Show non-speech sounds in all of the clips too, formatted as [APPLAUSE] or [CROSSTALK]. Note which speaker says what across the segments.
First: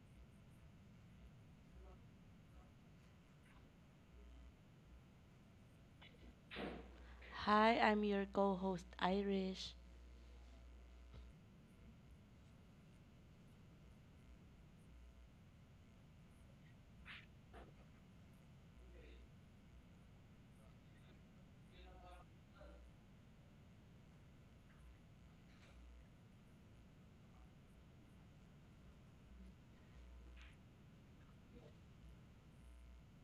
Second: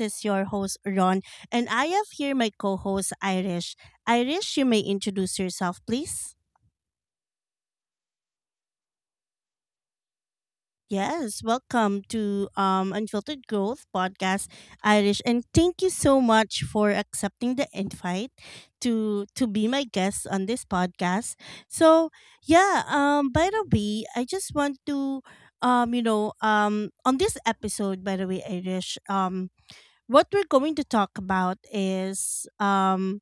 Speaker 1: is your host, Ron, and I have here my co host, Irish. Irish, you may introduce yourself, please.
Speaker 2: Hi, I'm your co-host Irish.
Speaker 1: Yes, welcome to Unfiltered Growth Podcast, Irish, and thank you so much for accepting the invite to be my guest on this podcast. So, yeah, by the way, I just want to, on this episode, by the way, Irish, what we're going to talk about is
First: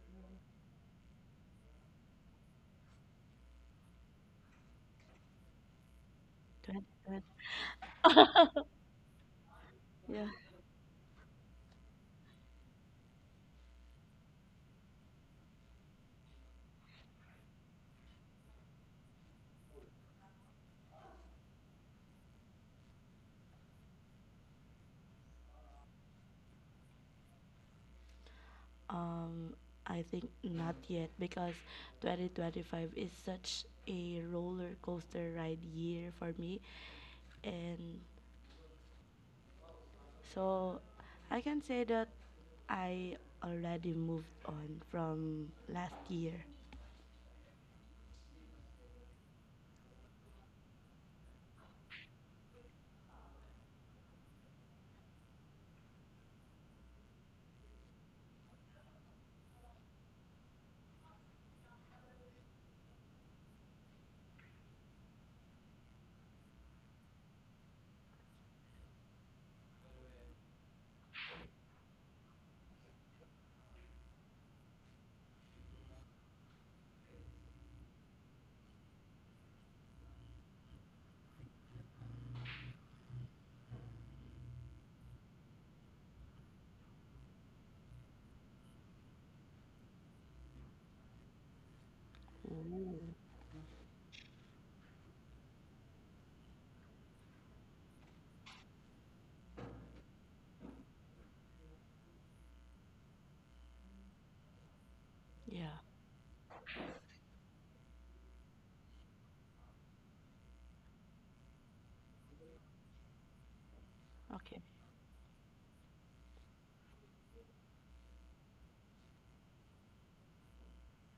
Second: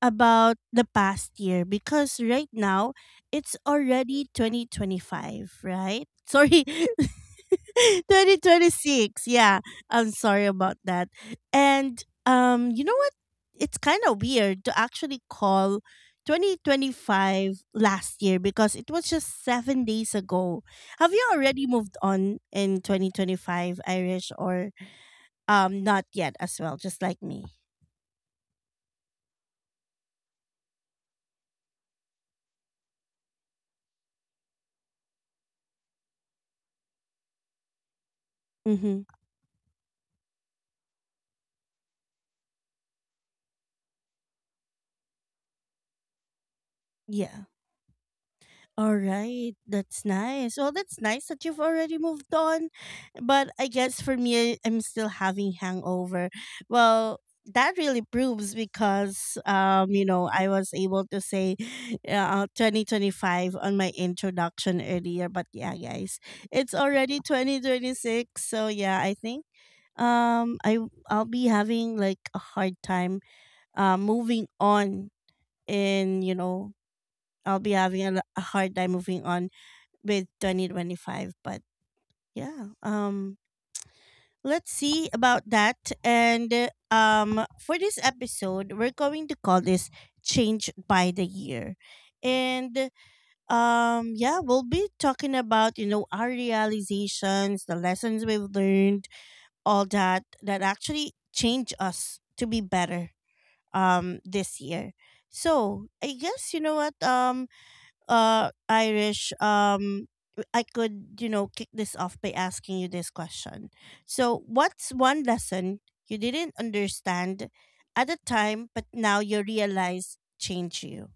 Speaker 1: about the past year because right now it's already 2025, right? Sorry,
Speaker 2: 2020.
Speaker 1: [LAUGHS] 2026. Yeah, I'm
Speaker 2: Yeah.
Speaker 1: sorry about that. And you know what, it's kind of weird to actually call 2025 last year because it was just 7 days ago. Have you already moved on in 2025, Irish, or not yet as well, just like me?
Speaker 2: Um, I think not yet because 2025 is such a roller coaster ride year for me. And
Speaker 1: Mm-hmm.
Speaker 2: so I can say that I already moved on from last year.
Speaker 1: Yeah. All right. That's nice. Well, that's nice that you've already moved on. But I guess for me, I'm still having hangover. Well, that really proves because I was able to say 2025 on my introduction earlier, but yeah guys, it's already 2026. So yeah, I think um I I'll be having like a hard time moving on. And I'll be having a hard time moving on with 2025. But yeah, let's see about that. And for this episode, we're going to call this "Changed by the Year," and
Speaker 2: Ooh.
Speaker 1: yeah, we'll be talking about our realizations, the lessons we've learned, all that that actually change us to be better this year.
Speaker 2: Yeah.
Speaker 1: So I guess you know what, Irish, I could, kick this off by asking you this question. So,
Speaker 2: Okay.
Speaker 1: what's one lesson you didn't understand at the time but now you realize changed you?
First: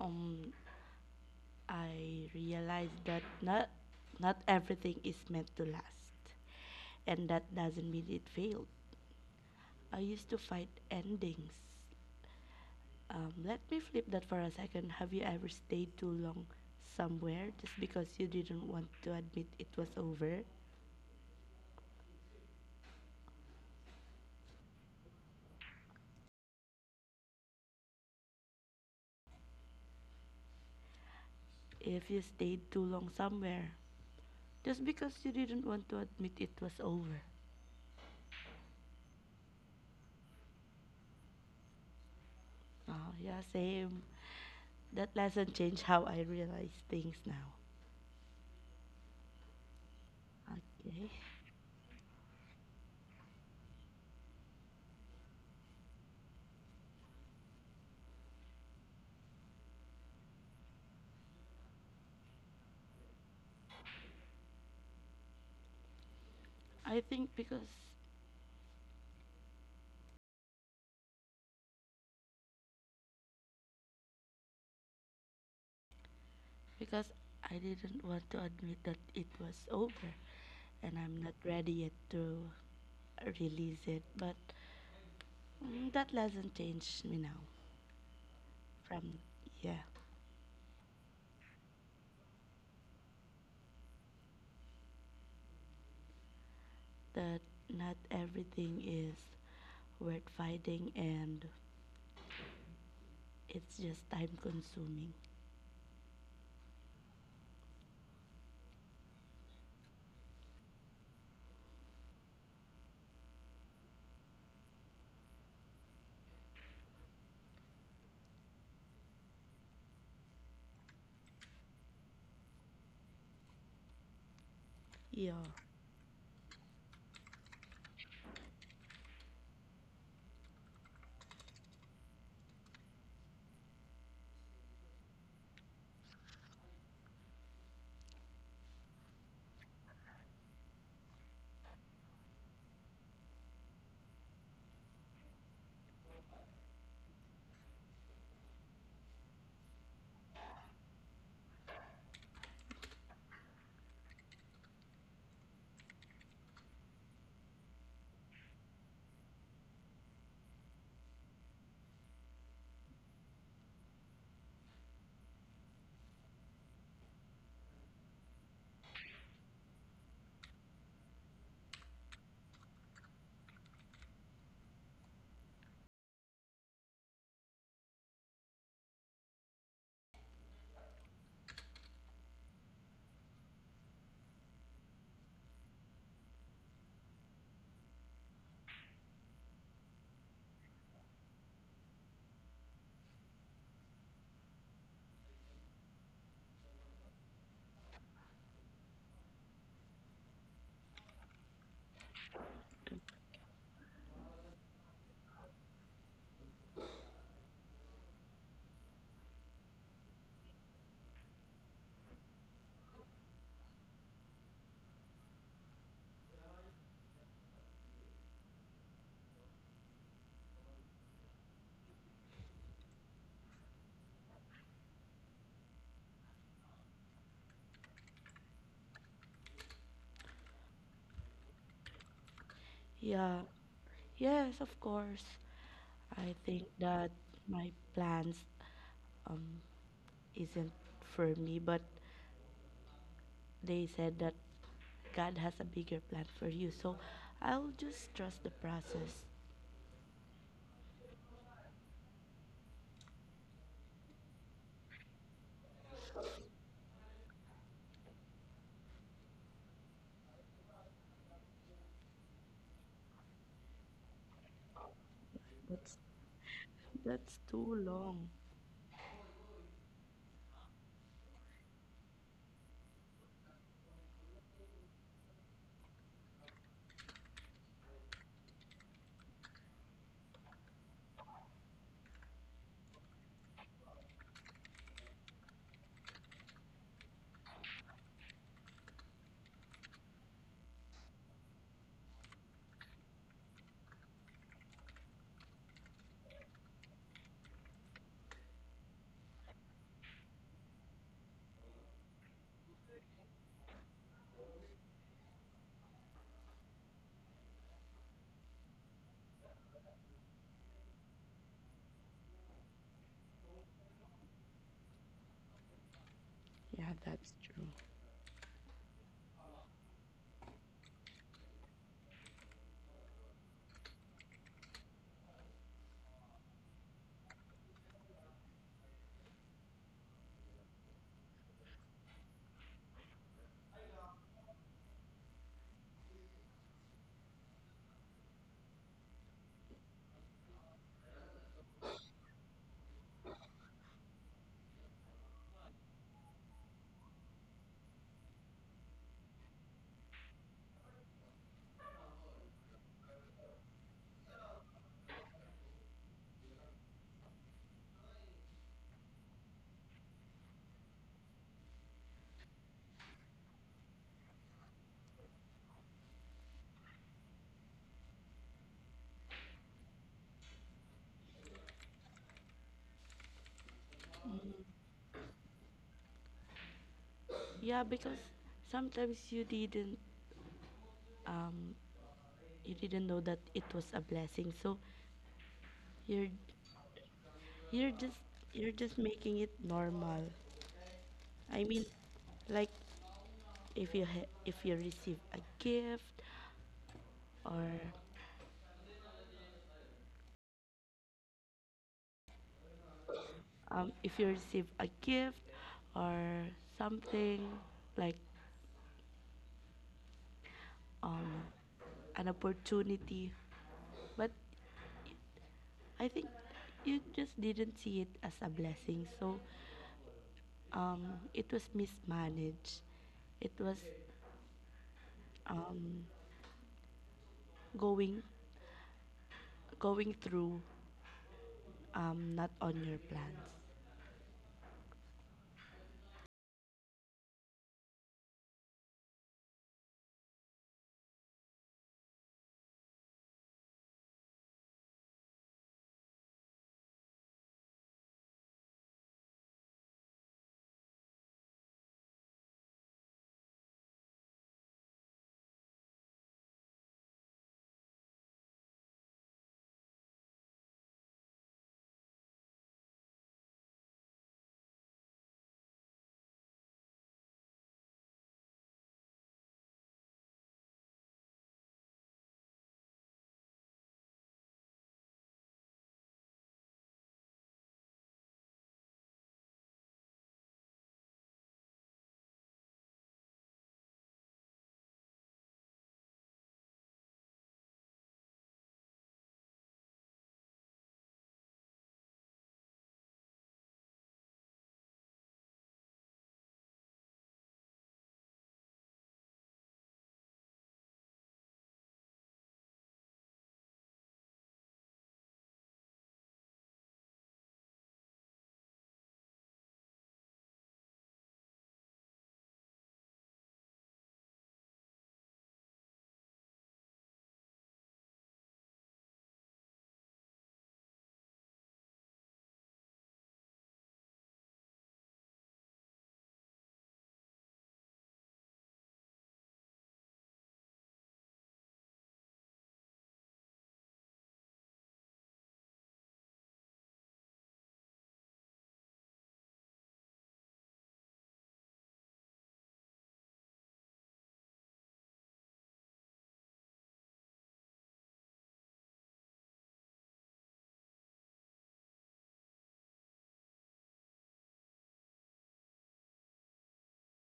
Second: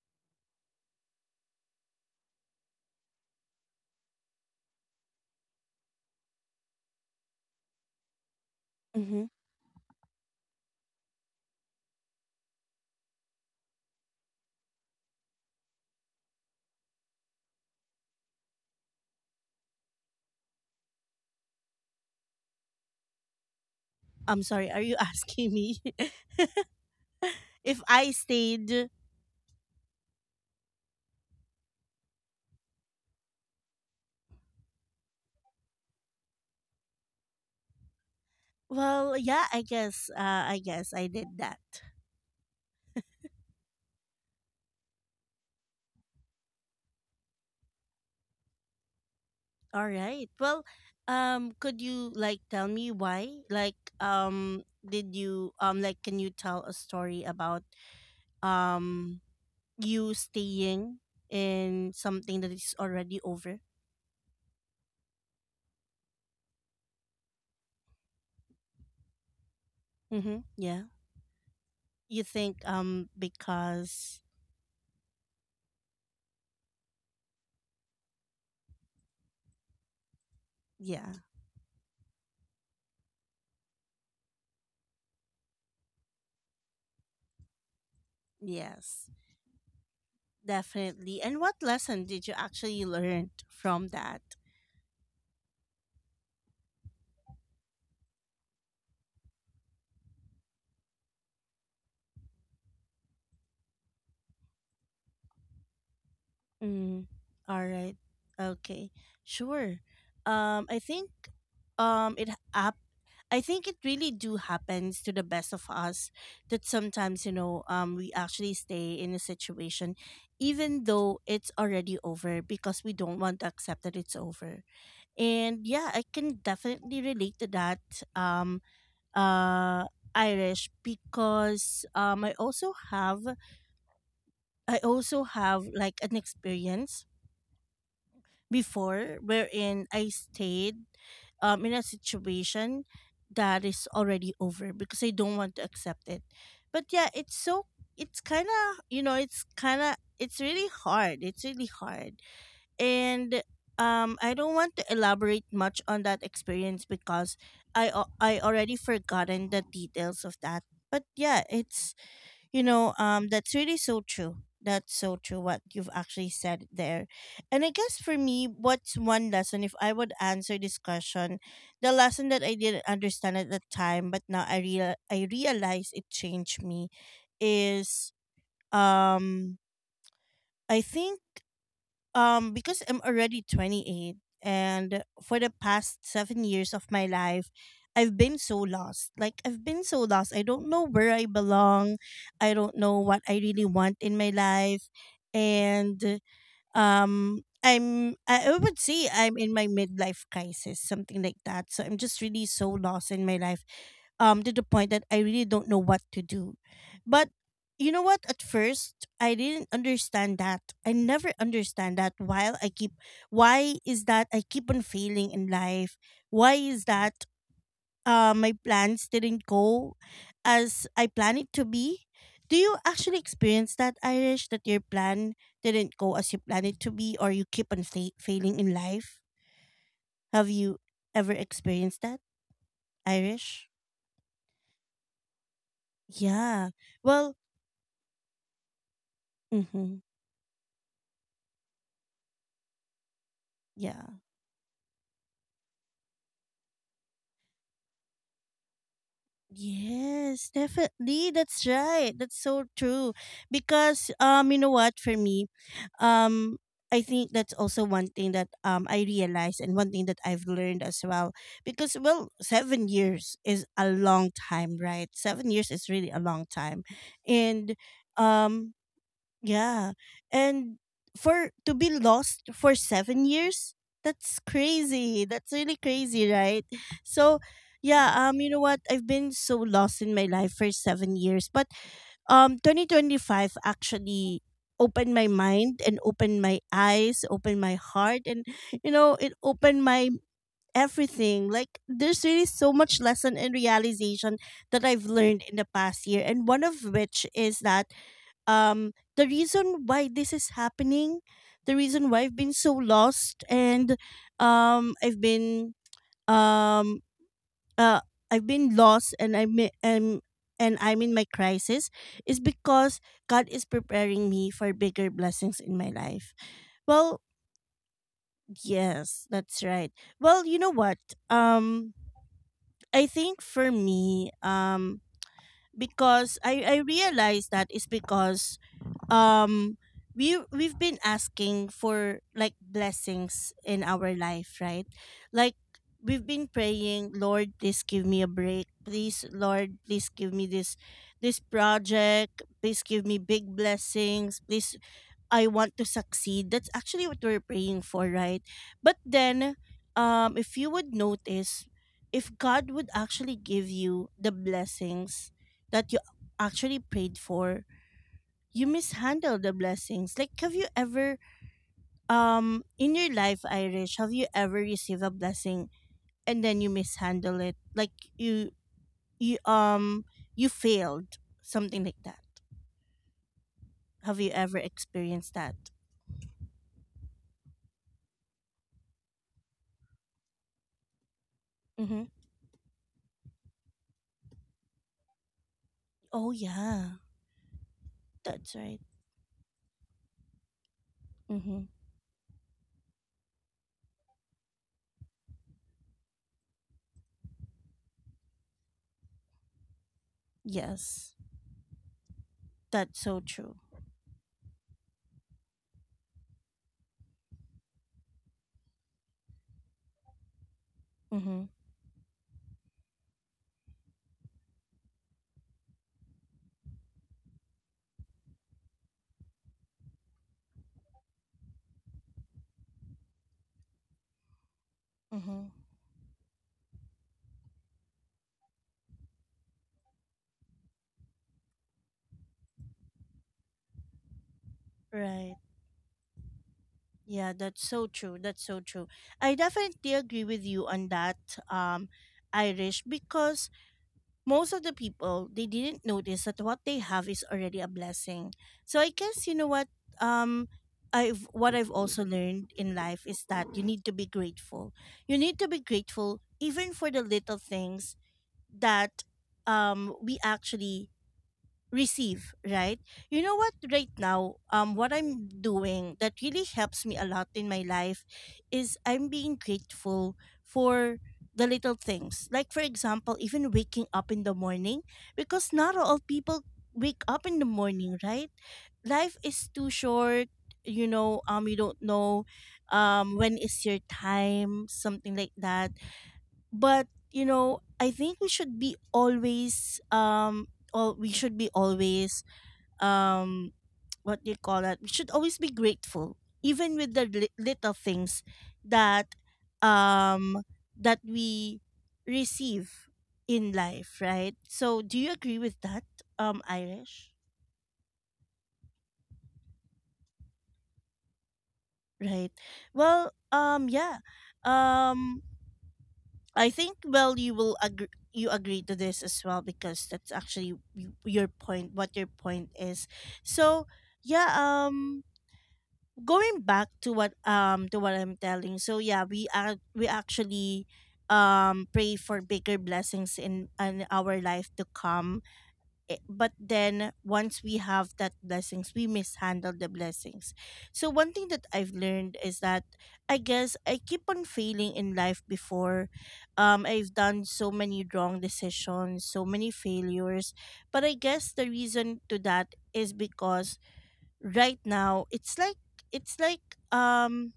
Speaker 2: Um, I realized that not everything is meant to last. And that doesn't mean it failed.
Speaker 1: Mm-hmm.
Speaker 2: I used to fight endings. Let me flip that for a second. Have you ever stayed too long somewhere just because you didn't want to admit it was over?
Speaker 1: I'm sorry. Are you [LAUGHS] asking me [LAUGHS] if I stayed?
Speaker 2: If you stayed too long somewhere just because you didn't want to admit it was over.
Speaker 1: Well, yeah, I guess. I guess I did that.
Speaker 2: Oh, yeah, same. That lesson changed how I realize things now.
Speaker 1: All right. Well,
Speaker 2: Okay.
Speaker 1: could you like tell me why? Like, did you like can you tell a story about um you staying in something that is already over?
Speaker 2: I think because
Speaker 1: Mm-hmm. Yeah. You think, because,
Speaker 2: because I didn't want to admit that it was over and
Speaker 1: yeah,
Speaker 2: I'm not ready yet to release it. But mm, that lesson changed me now
Speaker 1: yes,
Speaker 2: from, yeah,
Speaker 1: definitely. And what lesson did you actually learn from that?
Speaker 2: that not everything is worth fighting and it's just time consuming.
Speaker 1: Mm, all right. Okay. Sure. Um, I think um it up I think it really do happens to the best of us that sometimes we actually stay in a situation even though it's already over because we don't want to accept that it's over.
Speaker 2: Yeah,
Speaker 1: And yeah, I can definitely relate to that, um uh Irish, because I also have, like an experience before wherein I stayed in a situation that is already over because I don't want to accept it. But yeah, it's kind of you know it's kind of it's really hard. It's really hard, and I don't want to elaborate much on that experience because I already forgotten the details of that. But yeah, that's really so true. That's so true what you've actually said there. And I guess for me, what's one lesson if I would answer this question, the lesson that I didn't understand at the time, but now I realize it changed me is, um I think because I'm already 28 and for the past 7 years of my life I've been so lost. Like I've been so lost. I don't know where I belong. I don't know what I really want in my life, and I would say I'm in my midlife crisis, something like that. So I'm just really so lost in my life, to the point that I really don't know what to do. But you know what? At first, I didn't understand that. I never understand that. Why is that I keep on failing in life? Why is that, my plans didn't go as I planned it to be? Do you actually experience that, Irish? That your plan didn't go as you planned it to be, or you keep on failing in life? Have you ever experienced that,
Speaker 2: yeah,
Speaker 1: Irish?
Speaker 2: yes, of course. I think
Speaker 1: Yeah.
Speaker 2: that
Speaker 1: Well,
Speaker 2: my plans um,
Speaker 1: mhm.
Speaker 2: isn't for me, but they
Speaker 1: Yeah.
Speaker 2: said that God has a bigger plan for you. So I'll just trust the process.
Speaker 1: Yes, definitely. That's right. That's so true. Because you know what, for me, um, I think that's also one thing that I realized and one thing that I've learned as well. Because well, 7 years is a long time, right? 7 years is
Speaker 2: That's
Speaker 1: really a long time.
Speaker 2: that's
Speaker 1: And
Speaker 2: too long.
Speaker 1: um Yeah. And for to be lost for 7 years, that's crazy. That's really crazy, right? So yeah, you know what? I've been so lost in my life for 7 years. But 2025 actually opened my mind and opened my eyes, opened my heart, and it opened my everything. Like there's really so much lesson and realization that I've learned in the past year, and one of which is that the reason why this is happening, the reason why I've been so lost, and um i've been um uh I've been lost, and um, I'm in my crisis is because God is preparing me for bigger blessings in my life.
Speaker 2: Yeah,
Speaker 1: Well,
Speaker 2: that's true.
Speaker 1: yes, that's right. Well, you know what, um I think for me, because I realize that it's because um we've been asking for like blessings in our life, right? Like we've been praying, "Lord, please give me a break. Please, Lord, please give me this project. Please give me big blessings. Please, I want to succeed." That's actually what we're praying for, right? But then if you would notice, if God would actually give you the blessings that you actually prayed for, you mishandle the blessings. Like, have you ever, in your life, Irish, have you ever received a blessing and then you mishandle it? Like you, you, um, you failed, something like that. Have you ever experienced that?
Speaker 2: Yeah, because sometimes um
Speaker 1: Mm-hmm.
Speaker 2: you didn't know that it was a blessing. So you're
Speaker 1: Oh yeah,
Speaker 2: you're just
Speaker 1: that's
Speaker 2: you're
Speaker 1: right.
Speaker 2: just making it normal.
Speaker 1: Mm-hmm.
Speaker 2: I mean, like if you ha- if you receive a gift or
Speaker 1: Yes, that's so true.
Speaker 2: if you receive a gift or something like um,
Speaker 1: Mm-hmm.
Speaker 2: an opportunity. But I think you just didn't see it as a blessing. So um, it was mismanaged. It was
Speaker 1: Mm-hmm.
Speaker 2: um, going going through not on your plans.
Speaker 1: Right. Yeah, that's so true. That's so true. I definitely agree with you on that, um, Irish, because most of the people they didn't notice that what they have is already a blessing. So I guess you know what, um I've what I've also learned in life is that you need to be grateful. You need to be grateful even for the little things that we actually receive, right? You know what, right now, what I'm doing that really helps me a lot in my life is I'm being grateful for the little things, like for example, even waking up in the morning, because not all people wake up in the morning, right? Life is too short, you know. You don't know when is your time, something like that. But I think we should be always, all we should be always um [TSK] what do you call that, we should always be grateful even with the little things that um that we receive in life, right? So do you agree with that, Irish? Right. Well, yeah, um I think, well, you agree to this as well because that's actually your point, what your point is. So yeah, going back to what I'm telling. So yeah, we actually pray for bigger blessings in our life to come, but then once we have that blessings, we mishandle the blessings. So one thing that I've learned is that I guess I keep on failing in life before. I've done so many wrong decisions, so many failures. But I guess the reason to that is because right now it's like um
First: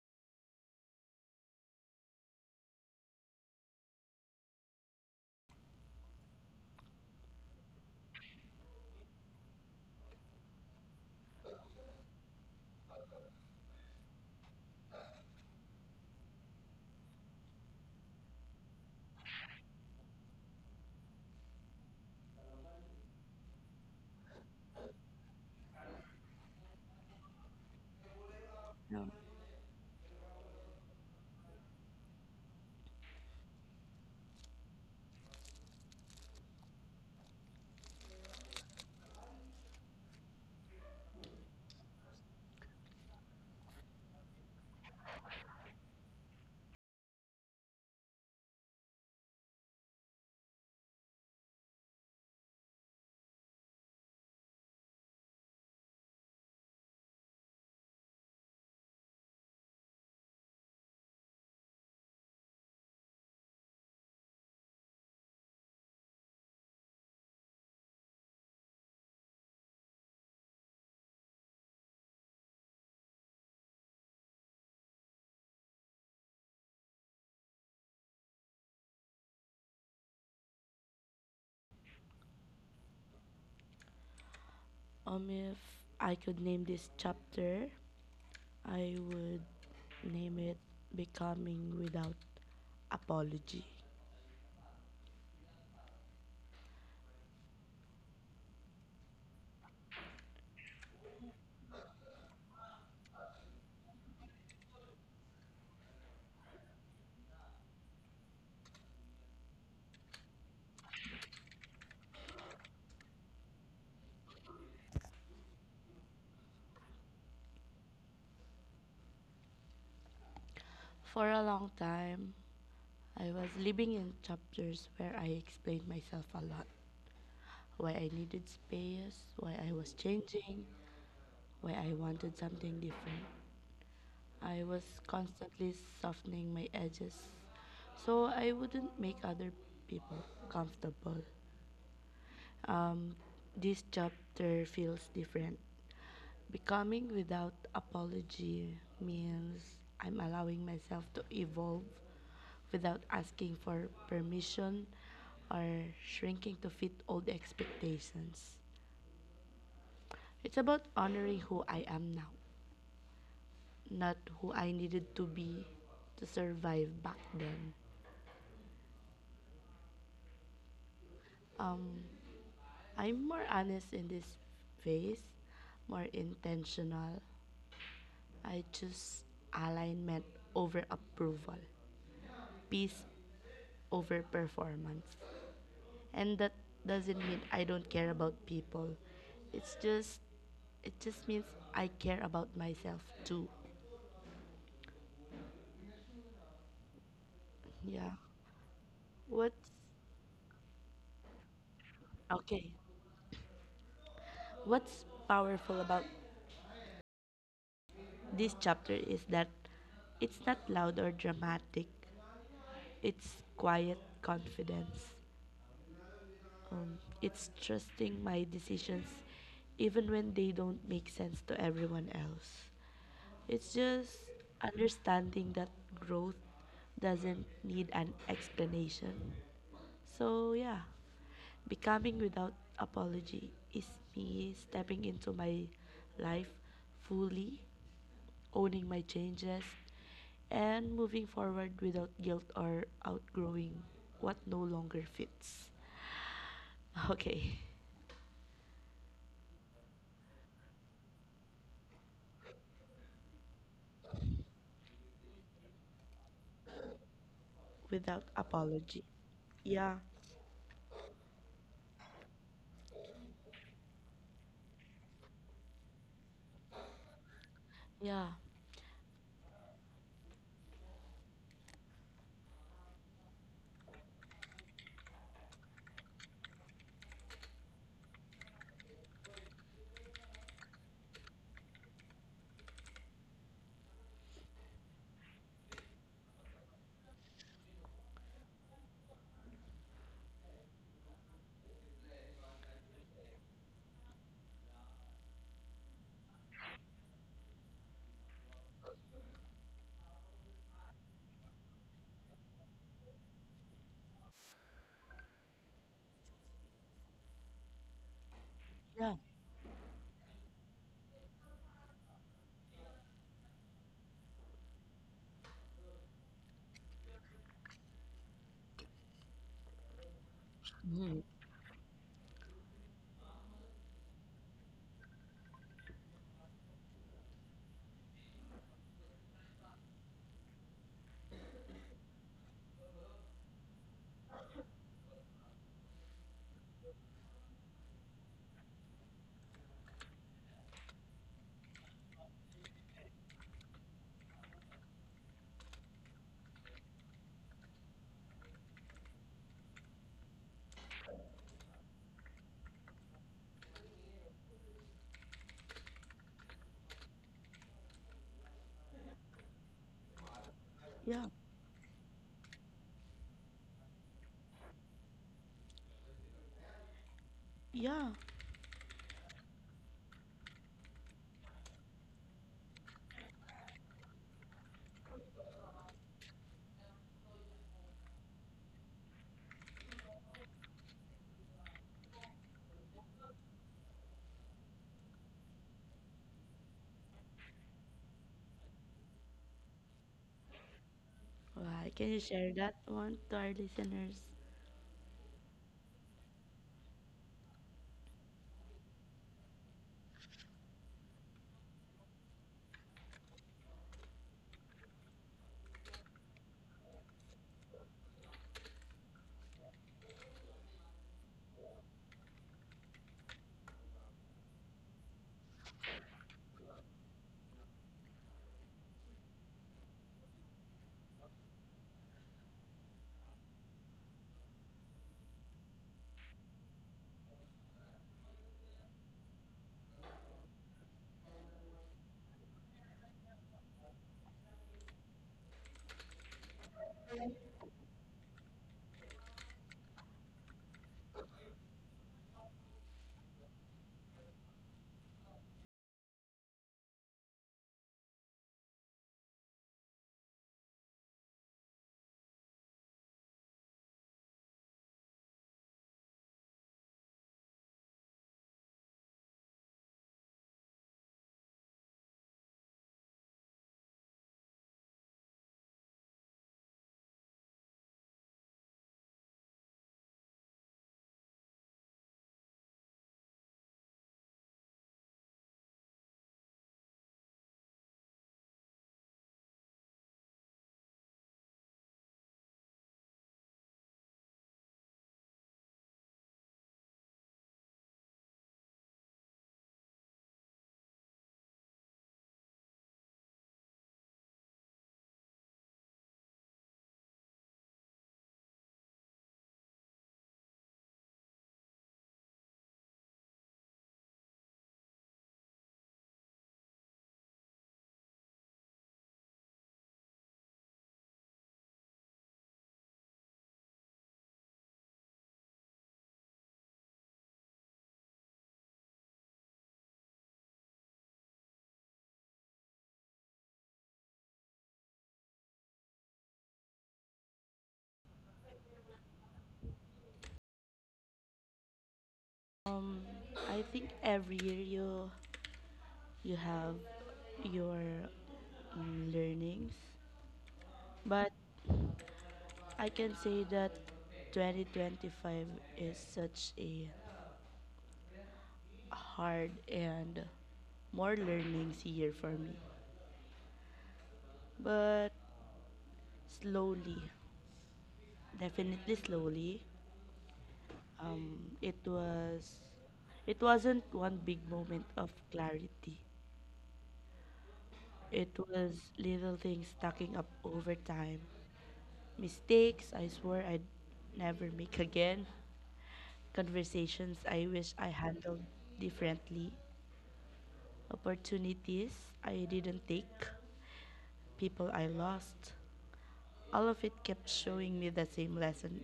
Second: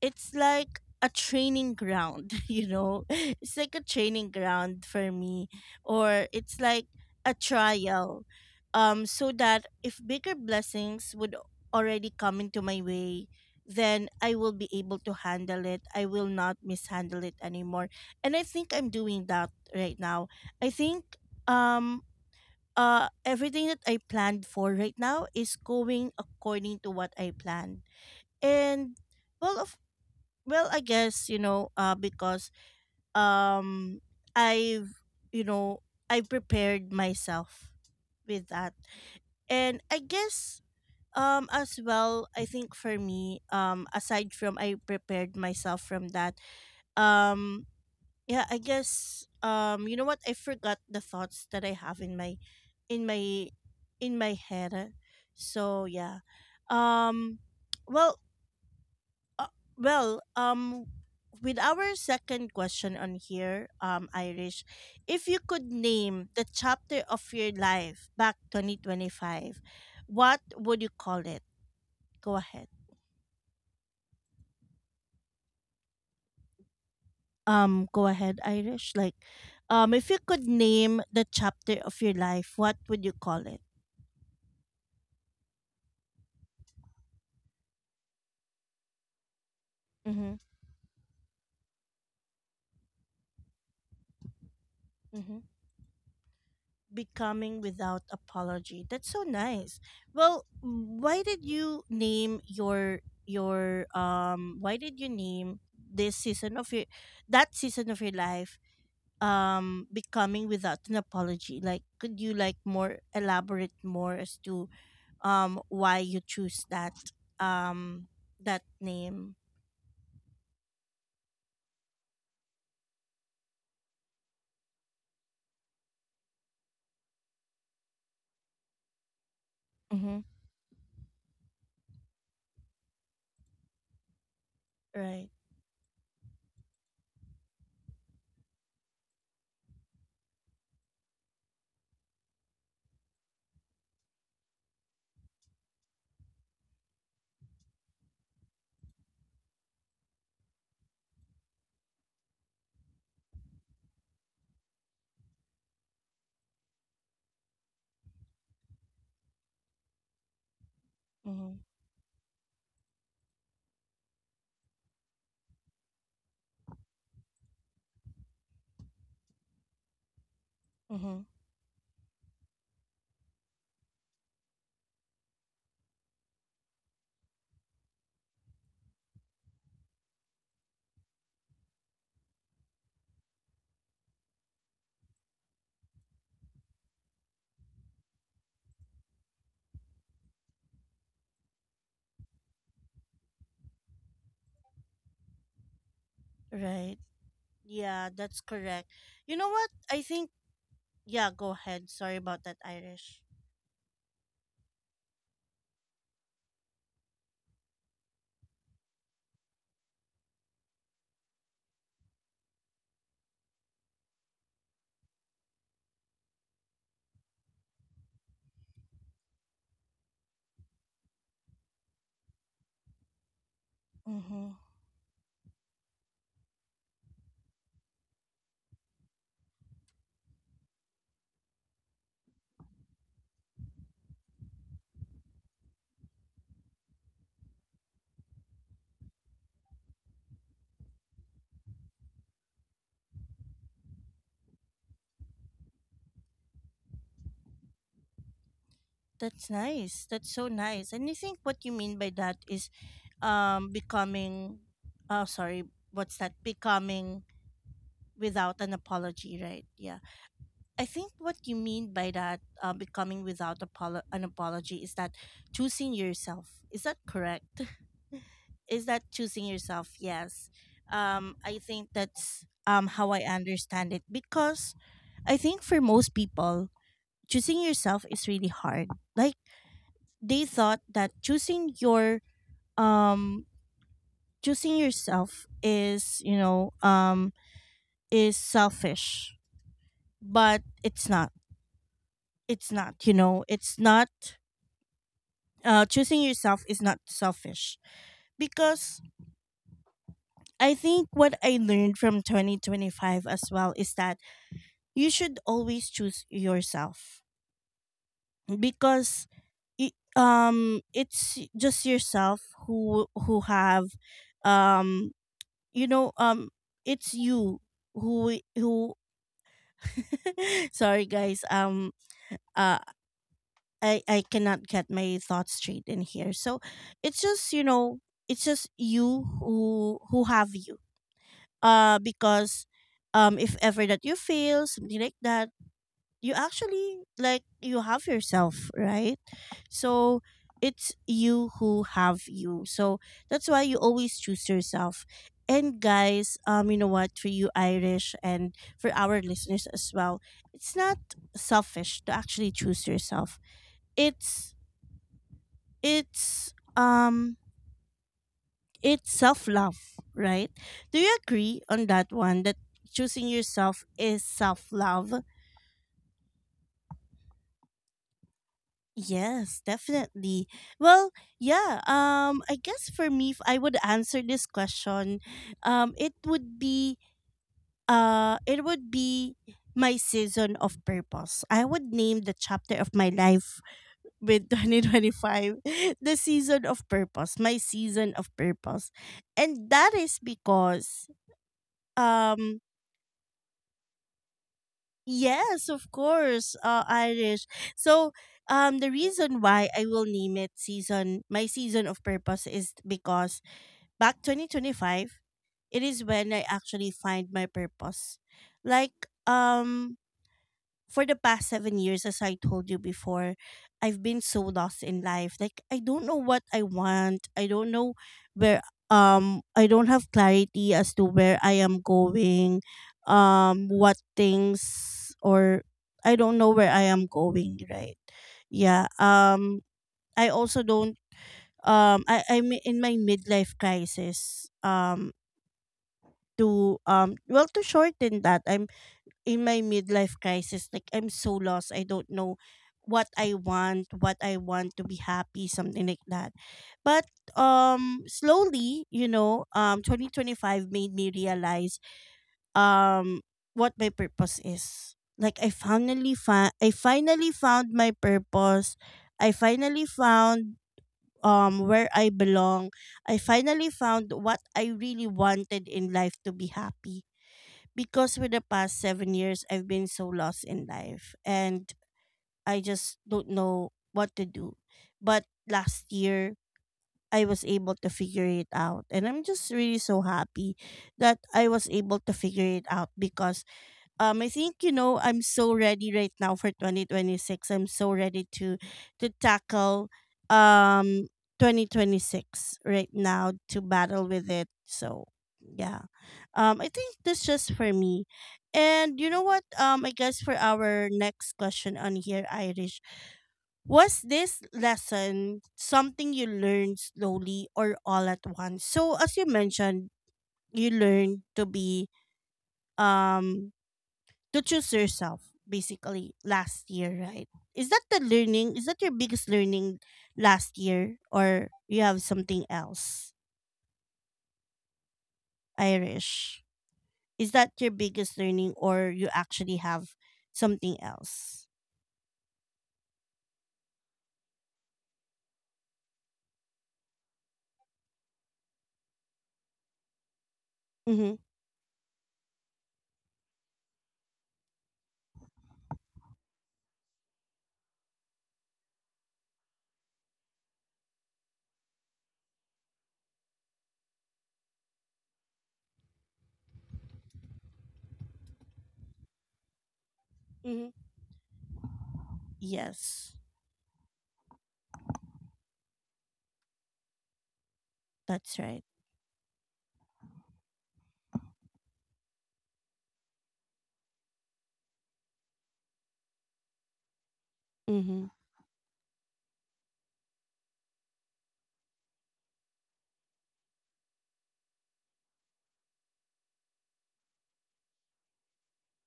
Speaker 1: it's like a training ground, [LAUGHS] you know? It's like a training ground for me, or it's like a trial. So that if bigger blessings would already come into my way, then I will be able to handle it. I will not mishandle it anymore. And I think I'm doing that right now. I think um everything that I planned for right now is going according to what I planned. And well, I guess, because um I've, you know, I prepared myself with that. And I guess as well, I think for me, aside from I prepared myself from that, um yeah, I guess you know what? I forgot the thoughts that I have in my in my head. So, yeah. Um well, uh, well, um, with our second question on here, Irish, if you could name the chapter of your life back 2025, what would you call it? Go ahead. Go ahead, Irish. Like, if you could name the chapter of your life, what would you call it?
Speaker 2: If I could name this chapter, I would
Speaker 1: Mm-hmm.
Speaker 2: name it Becoming Without Apology.
Speaker 1: Mm-hmm. Becoming without apology. That's so nice. Well, why did you name this season of your that season of your life, becoming without an apology? Like, could you more elaborate more as to why you choose um that name?
Speaker 2: For a long time, I was living in chapters where I explained myself a lot. Why I needed space, why I was
Speaker 1: Mhm.
Speaker 2: changing, why I wanted something different. I was
Speaker 1: Right.
Speaker 2: constantly softening my edges so I wouldn't make other people comfortable. Um, this chapter feels different. Becoming without apology means I'm allowing myself to evolve without asking for permission or shrinking to fit old expectations. It's about honoring
Speaker 1: Mhm.
Speaker 2: who I am now, not who I needed to be to survive back then.
Speaker 1: Mhm.
Speaker 2: Um, I'm more honest in this phase, more intentional. I choose alignment over approval, peace over performance. And that doesn't mean I don't care about people. It's just it just means I care about myself too.
Speaker 1: Right. Yeah,
Speaker 2: Yeah.
Speaker 1: that's correct. You know
Speaker 2: What's
Speaker 1: what? I think — Yeah, go ahead. Sorry about that,
Speaker 2: okay?
Speaker 1: Irish.
Speaker 2: What's powerful about this chapter is that it's not loud or dramatic. It's quiet confidence. It's trusting my decisions even when they don't make sense to everyone else. It's just
Speaker 1: Mm-hmm.
Speaker 2: understanding that growth doesn't need an explanation. So, yeah, becoming without apology is me stepping into my life fully owning my changes, and moving forward without guilt or outgrowing what no longer fits. Okay,
Speaker 1: That's nice. That's so nice. And I think what you mean by that is, becoming — oh, sorry, what's that? Becoming
Speaker 2: [LAUGHS] without
Speaker 1: without an
Speaker 2: apology.
Speaker 1: apology, right? Yeah.
Speaker 2: Yeah,
Speaker 1: I think what you mean by that, becoming without an apology, is that choosing yourself. Is that correct?
Speaker 2: yeah,
Speaker 1: [LAUGHS] Is that choosing yourself? Yes. Um, I think that's how I understand it, because I think for most people, choosing yourself is really hard. Like, they thought that um choosing yourself is selfish. But it's not. It's not, you know, it's not Choosing yourself is not selfish. Because I think what I learned from 2025 as well is that you should always choose yourself.
Speaker 2: yeah,
Speaker 1: Because it's just yourself who have, um you know um it's you who [LAUGHS] sorry guys, uh I cannot get my thoughts straight in here. So it's just you know it's just you who have you, because, if ever that you fail something like that, you actually, like, you have yourself, right? So it's you who have you, so that's why you always choose yourself. And guys, you know what, for you Irish and for our listeners as well, it's not selfish to actually choose yourself. It's it's um it's self-love, right? Do you
Speaker 2: yeah,
Speaker 1: agree on that one, that choosing yourself is self-love?
Speaker 2: yeah.
Speaker 1: Yes, definitely. Well, yeah, I guess for me, if I would answer this question, um it would be it would be my season of purpose. I would name the chapter of my life with [LAUGHS] 2025 the season of purpose, my season of purpose. And that is because —
Speaker 2: Why can you share
Speaker 1: um
Speaker 2: that one to our listeners?
Speaker 1: yes, of course, Irish. So, the reason why I will name my season of purpose is because back 2025, it is when I actually find my purpose. Like, for the past 7 years, as I told you before, I've been so lost in life. Like, I don't know what I want. I don't know where I don't have clarity as to where I am going, what things or I don't know where I am going, right? Yeah. I also don't I, I'm in my midlife crisis. To Well, to shorten that, in my midlife crisis, like, I'm so lost, I don't know what I want to be happy, something like that. But, slowly, 2025 made me realize um what my purpose is. Like, I finally found my purpose. I finally found, where I belong. I finally found what I really wanted in life to be happy. Because for the past 7 years I've been so lost in life, and I just don't know what to do. But last year, I was able to figure it out, and I'm just really so happy that I was able to figure it out. Because I think, I'm so ready right now for 2026. I'm so ready to tackle, um 2026 right now, to battle with it. So, yeah. I think that's just for me. And you know what? I guess for our next question on here, Irish, was this lesson something you learned slowly or all at once? So, as you mentioned, you learned um to choose yourself basically last year, right? Is that the learning — is that your biggest learning last year, or you have something else, Irish? Is that your biggest learning, or you actually have something else?
Speaker 2: Um, I think every year you have your mm, learnings,
Speaker 1: Mm-hmm.
Speaker 2: but I can say that 2025 is such a hard and more learnings year for me. But slowly, definitely slowly,
Speaker 1: Mm-hmm.
Speaker 2: um, it was
Speaker 1: Yes.
Speaker 2: it wasn't one big moment of clarity. It
Speaker 1: That's right.
Speaker 2: was little things stacking up over time. Mistakes I swore I'd never make again. Conversations I wish I
Speaker 1: Mm-hmm.
Speaker 2: handled differently. Opportunities I didn't take. People I lost. All of it kept showing me the same lesson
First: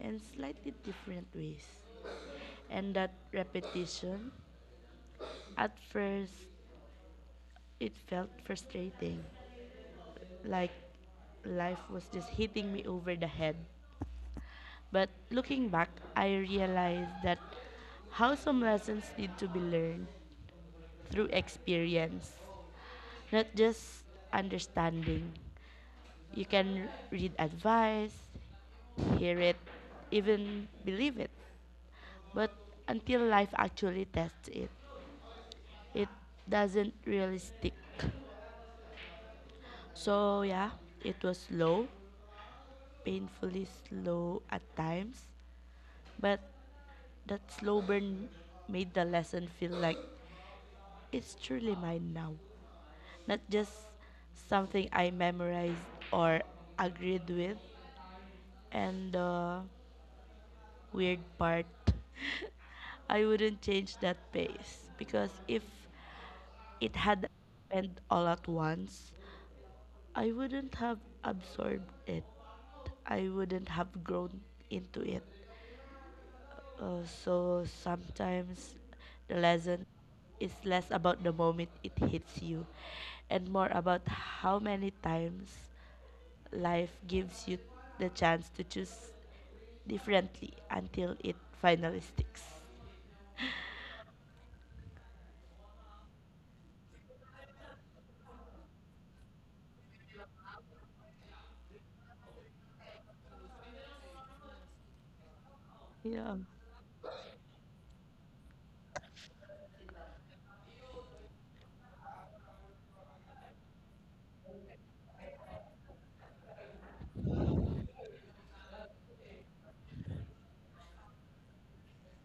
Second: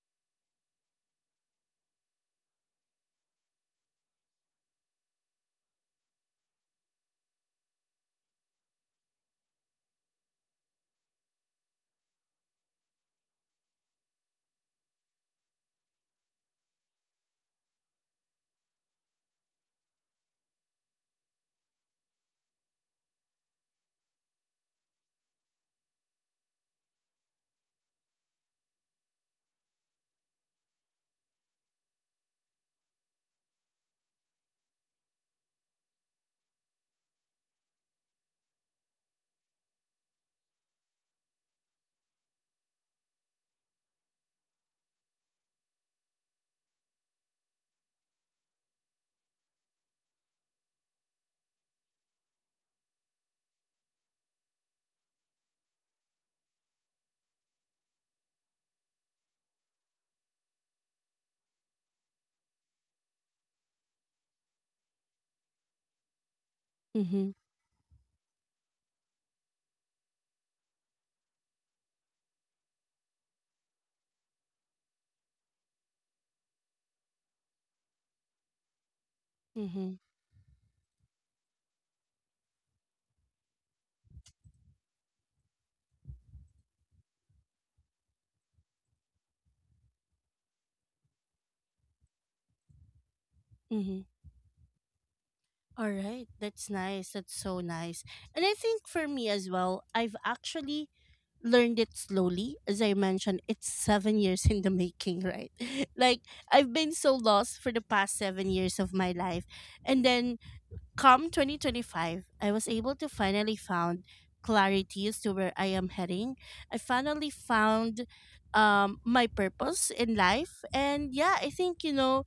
Speaker 2: in slightly different ways. And that repetition, at first, it felt frustrating, like life was just hitting me over the head. But looking back, I realized that how some lessons need to be learned through experience, not just understanding. You can read advice, hear it, even believe it. But until life actually tests it, it doesn't really stick. So, yeah, it was slow, painfully slow at times. But that slow burn made the lesson feel like it's truly mine now. Not just something I memorized or agreed with. And, weird part. [LAUGHS] I wouldn't change that pace because if it
Speaker 1: Mm-hmm.
Speaker 2: had happened all at once, I wouldn't have absorbed it. I wouldn't have grown into it. So sometimes the lesson
Speaker 1: Mm-hmm.
Speaker 2: is less about the moment it hits you and more about how many times life gives you the chance to choose differently until it finally sticks.
Speaker 1: Mm-hmm. All right, that's nice. That's so nice. And I think for me as well, I've actually learned it slowly. As I mentioned, it's 7 years in the making, right? [LAUGHS] Like,
Speaker 2: Yeah.
Speaker 1: I've been so lost for the past 7 years of my life. And then come 2025, I was able to finally found clarity as to where I am heading. I finally found my purpose in life. And yeah, I think,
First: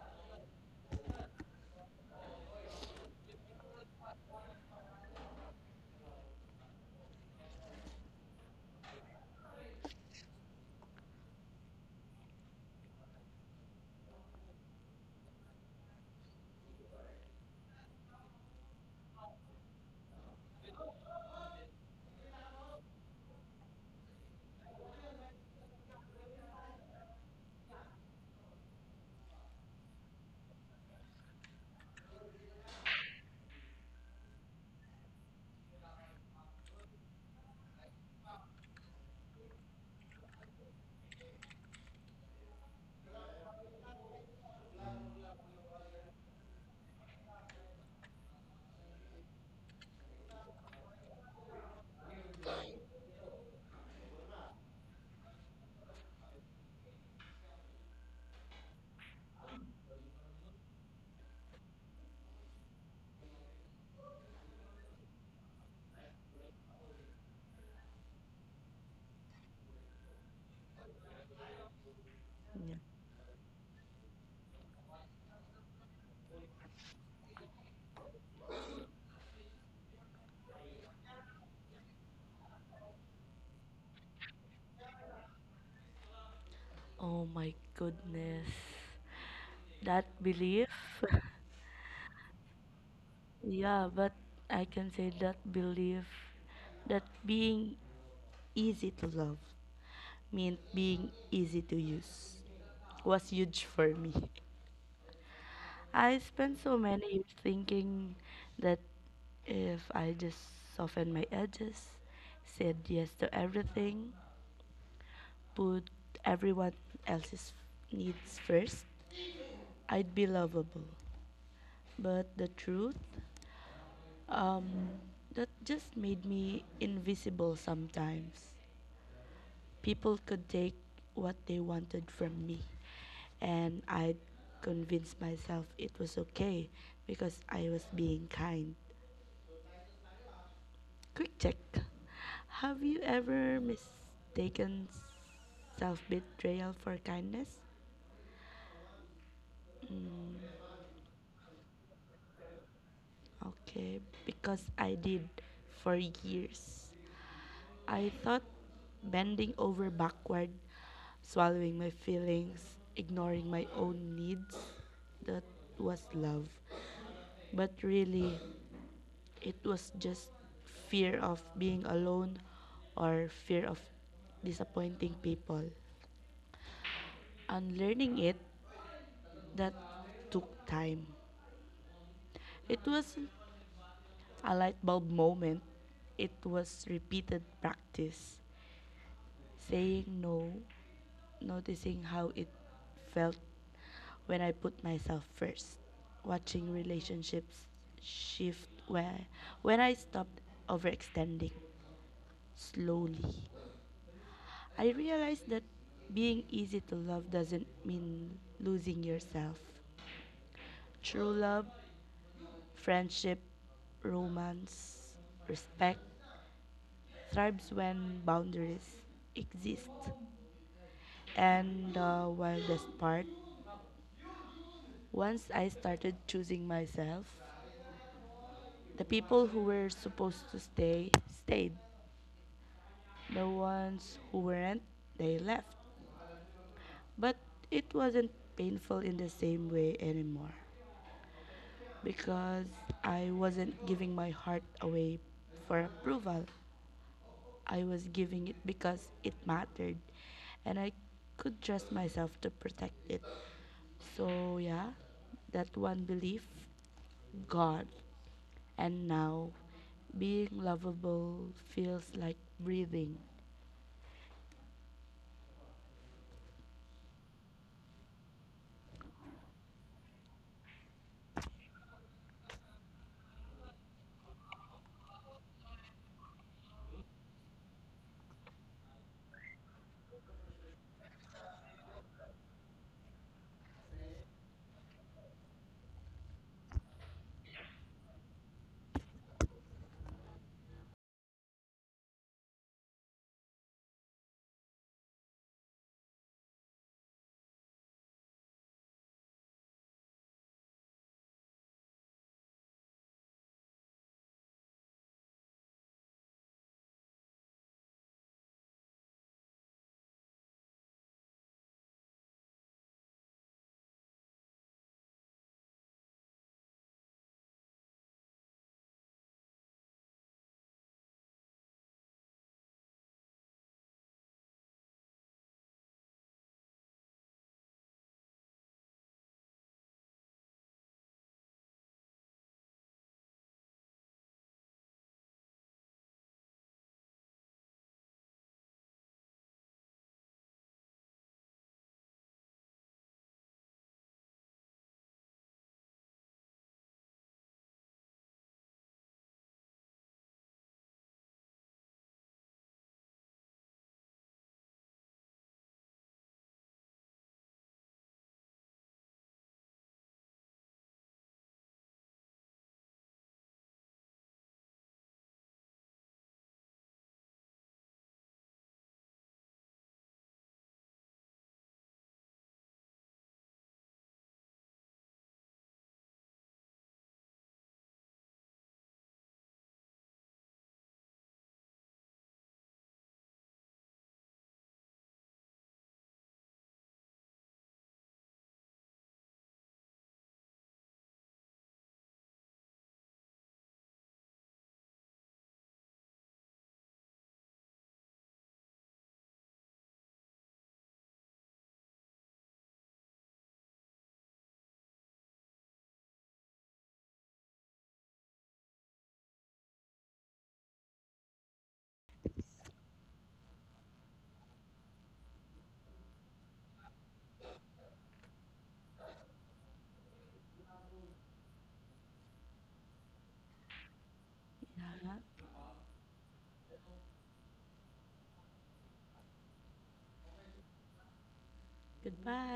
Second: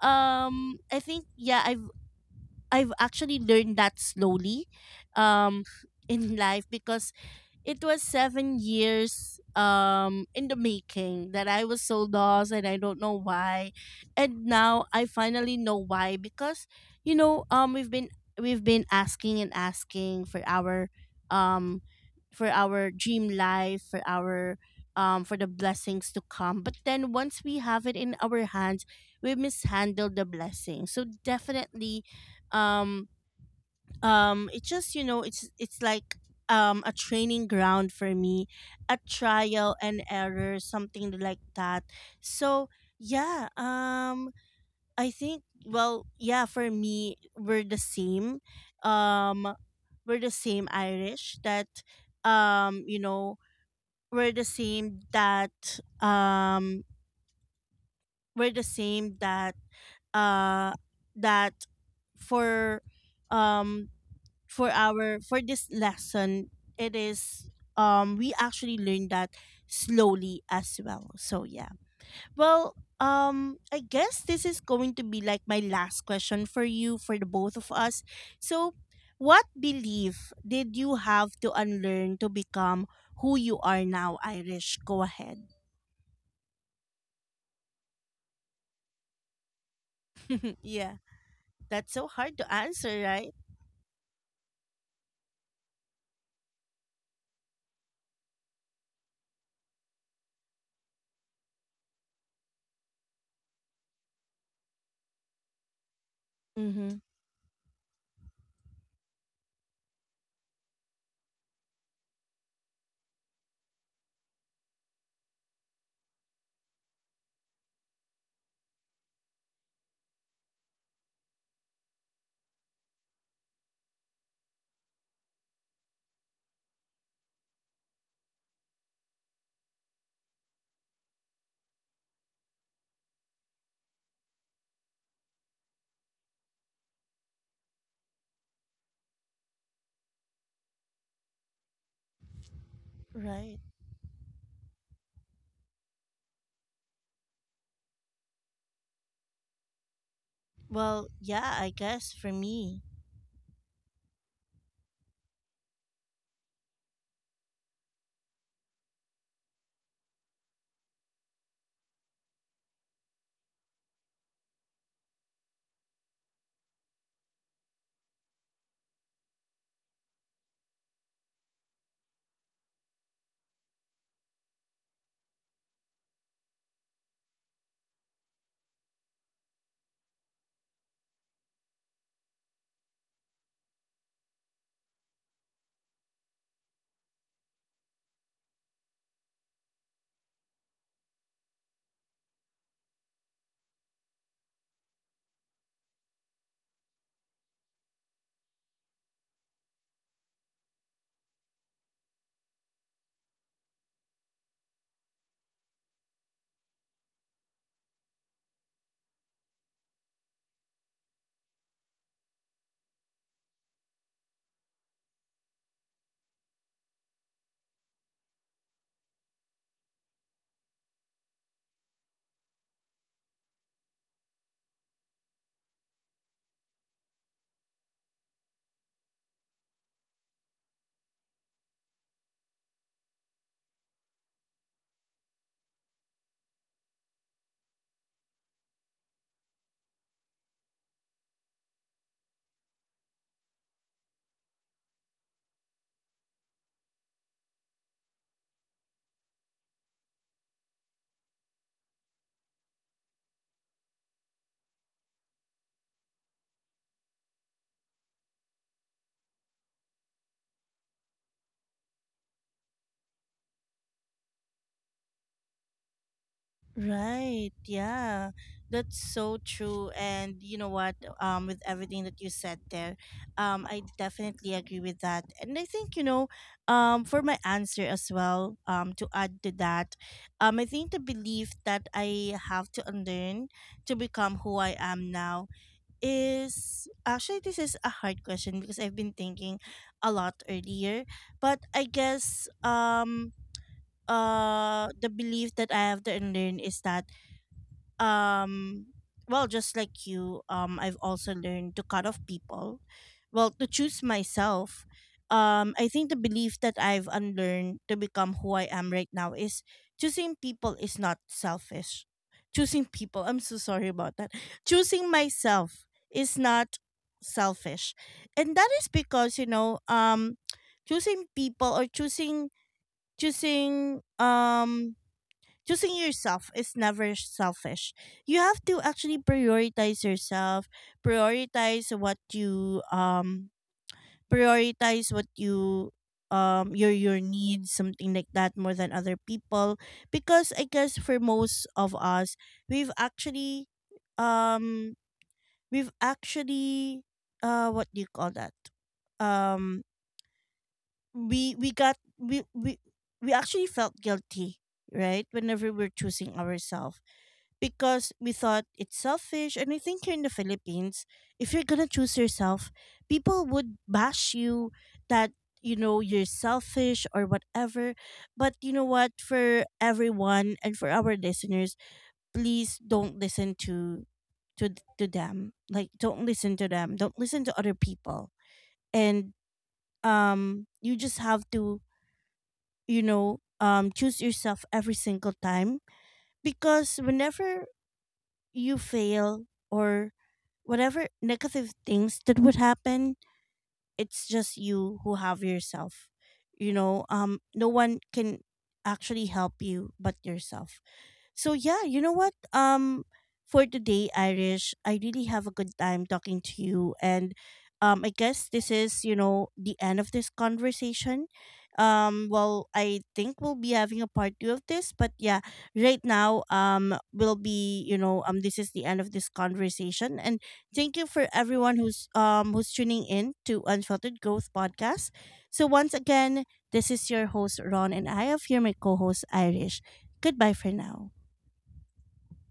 Speaker 1: um I think yeah, I've I've actually learned that slowly um in life, because it was 7 years in the making that I was so lost and I don't know why. And now I finally know why, because you know um we've been we've been asking and asking for our, um dream life, for our, for the blessings to come. But then once we have it in our hands, we mishandle the blessing. So definitely, um it's just, it's like, a training ground for me, a trial and error, something like that. So yeah. I think, well, yeah, for me, we're the same. um we're the same, Irish, that, um you know we're the same, that, we're the same, that, uh that for um for this lesson, it is, we actually learned that slowly as well. So yeah. Well,
Speaker 2: Yeah.
Speaker 1: I guess this is going to be like my last question for you, for the both of us. So, what belief did you have to unlearn to become who you are now, Irish? Go ahead.
Speaker 2: Oh my goodness. That
Speaker 1: [LAUGHS]
Speaker 2: belief.
Speaker 1: Yeah,
Speaker 2: [LAUGHS]
Speaker 1: that's so hard to answer, right?
Speaker 2: Yeah, but I can say that belief that being easy to love meant being easy to use was huge for me. I spent so
Speaker 1: Mm-hmm.
Speaker 2: many years thinking that if I just soften my edges, said yes to everything, put everyone else's needs first, I'd be lovable. But the truth, um, that just made me invisible sometimes. People could take what they wanted from me, and I'd convince myself it was okay because I was being kind. Quick check. Have you
Speaker 1: Right.
Speaker 2: ever mistaken self betrayal for kindness? Mm,
Speaker 1: Well, yeah, I guess for me —
Speaker 2: okay, because I did for years. I thought bending over backward, swallowing my feelings, ignoring my own needs, that was love. But really, it was just fear of being alone or fear of disappointing people. Unlearning it, that took time. It wasn't a light bulb moment, it was repeated practice. Saying no, noticing how it felt when I put myself first, watching relationships shift where when I stopped overextending slowly. I realized that being easy to love doesn't mean losing yourself. True love, friendship, romance, respect thrives when boundaries exist. And the wildest part. Once I started choosing myself, the people who were supposed to stay stayed. The ones who weren't, they left. But it wasn't painful in the same way anymore because I wasn't giving my heart away for approval. I was giving it because it mattered and I could trust myself to protect it. So, yeah, that one belief gone. And now, being lovable feels like breathing.
Speaker 1: Right. Yeah. That's so true. And you know what? With everything that you said there, I definitely agree with that. And I think, for my answer as well, to add to that, I think the belief that I have to unlearn to become who I am now is — actually, this is a hard question because I've been thinking a lot earlier. But I guess, the belief that I have to unlearn is that, um well, just like you, I've also learned to cut off people, well, to choose myself. I think the belief that I've unlearned to become who I am right now is: choosing people is not selfish — choosing people, I'm so sorry about that — choosing myself is not selfish. And that is because, choosing people, or choosing um choosing yourself, is never selfish. You have to actually prioritize yourself, prioritize what you um prioritize what you your needs, something like that, more than other people, because I guess for most of us, we've actually um we've actually what do you call that, um we got we actually felt guilty, right, whenever we're choosing ourselves, because we thought it's selfish. And I think here in the Philippines, if you're gonna choose yourself, people would bash you that, you're selfish or whatever. But you know what? For everyone and for our listeners, please don't listen to to them. Like, don't listen to them. Don't listen to other people. And you just have to, choose yourself every single time, because whenever you fail or whatever negative things that would happen, it's just you who have yourself. No one can actually help you but yourself. So yeah, you know what? For today, Irish, I really have a good time talking to you, and I guess this is, the end of this conversation. Well, I think we'll be having a part 2 of this. But yeah, right now will be, you know, this is the end of this conversation, and thank you for everyone who's tuning in to Unfiltered Growth podcast.
Speaker 2: Yeah.
Speaker 1: So once again, this is your host Ron, and I have here my co-host Irish. Goodbye for now.
Speaker 2: Goodbye.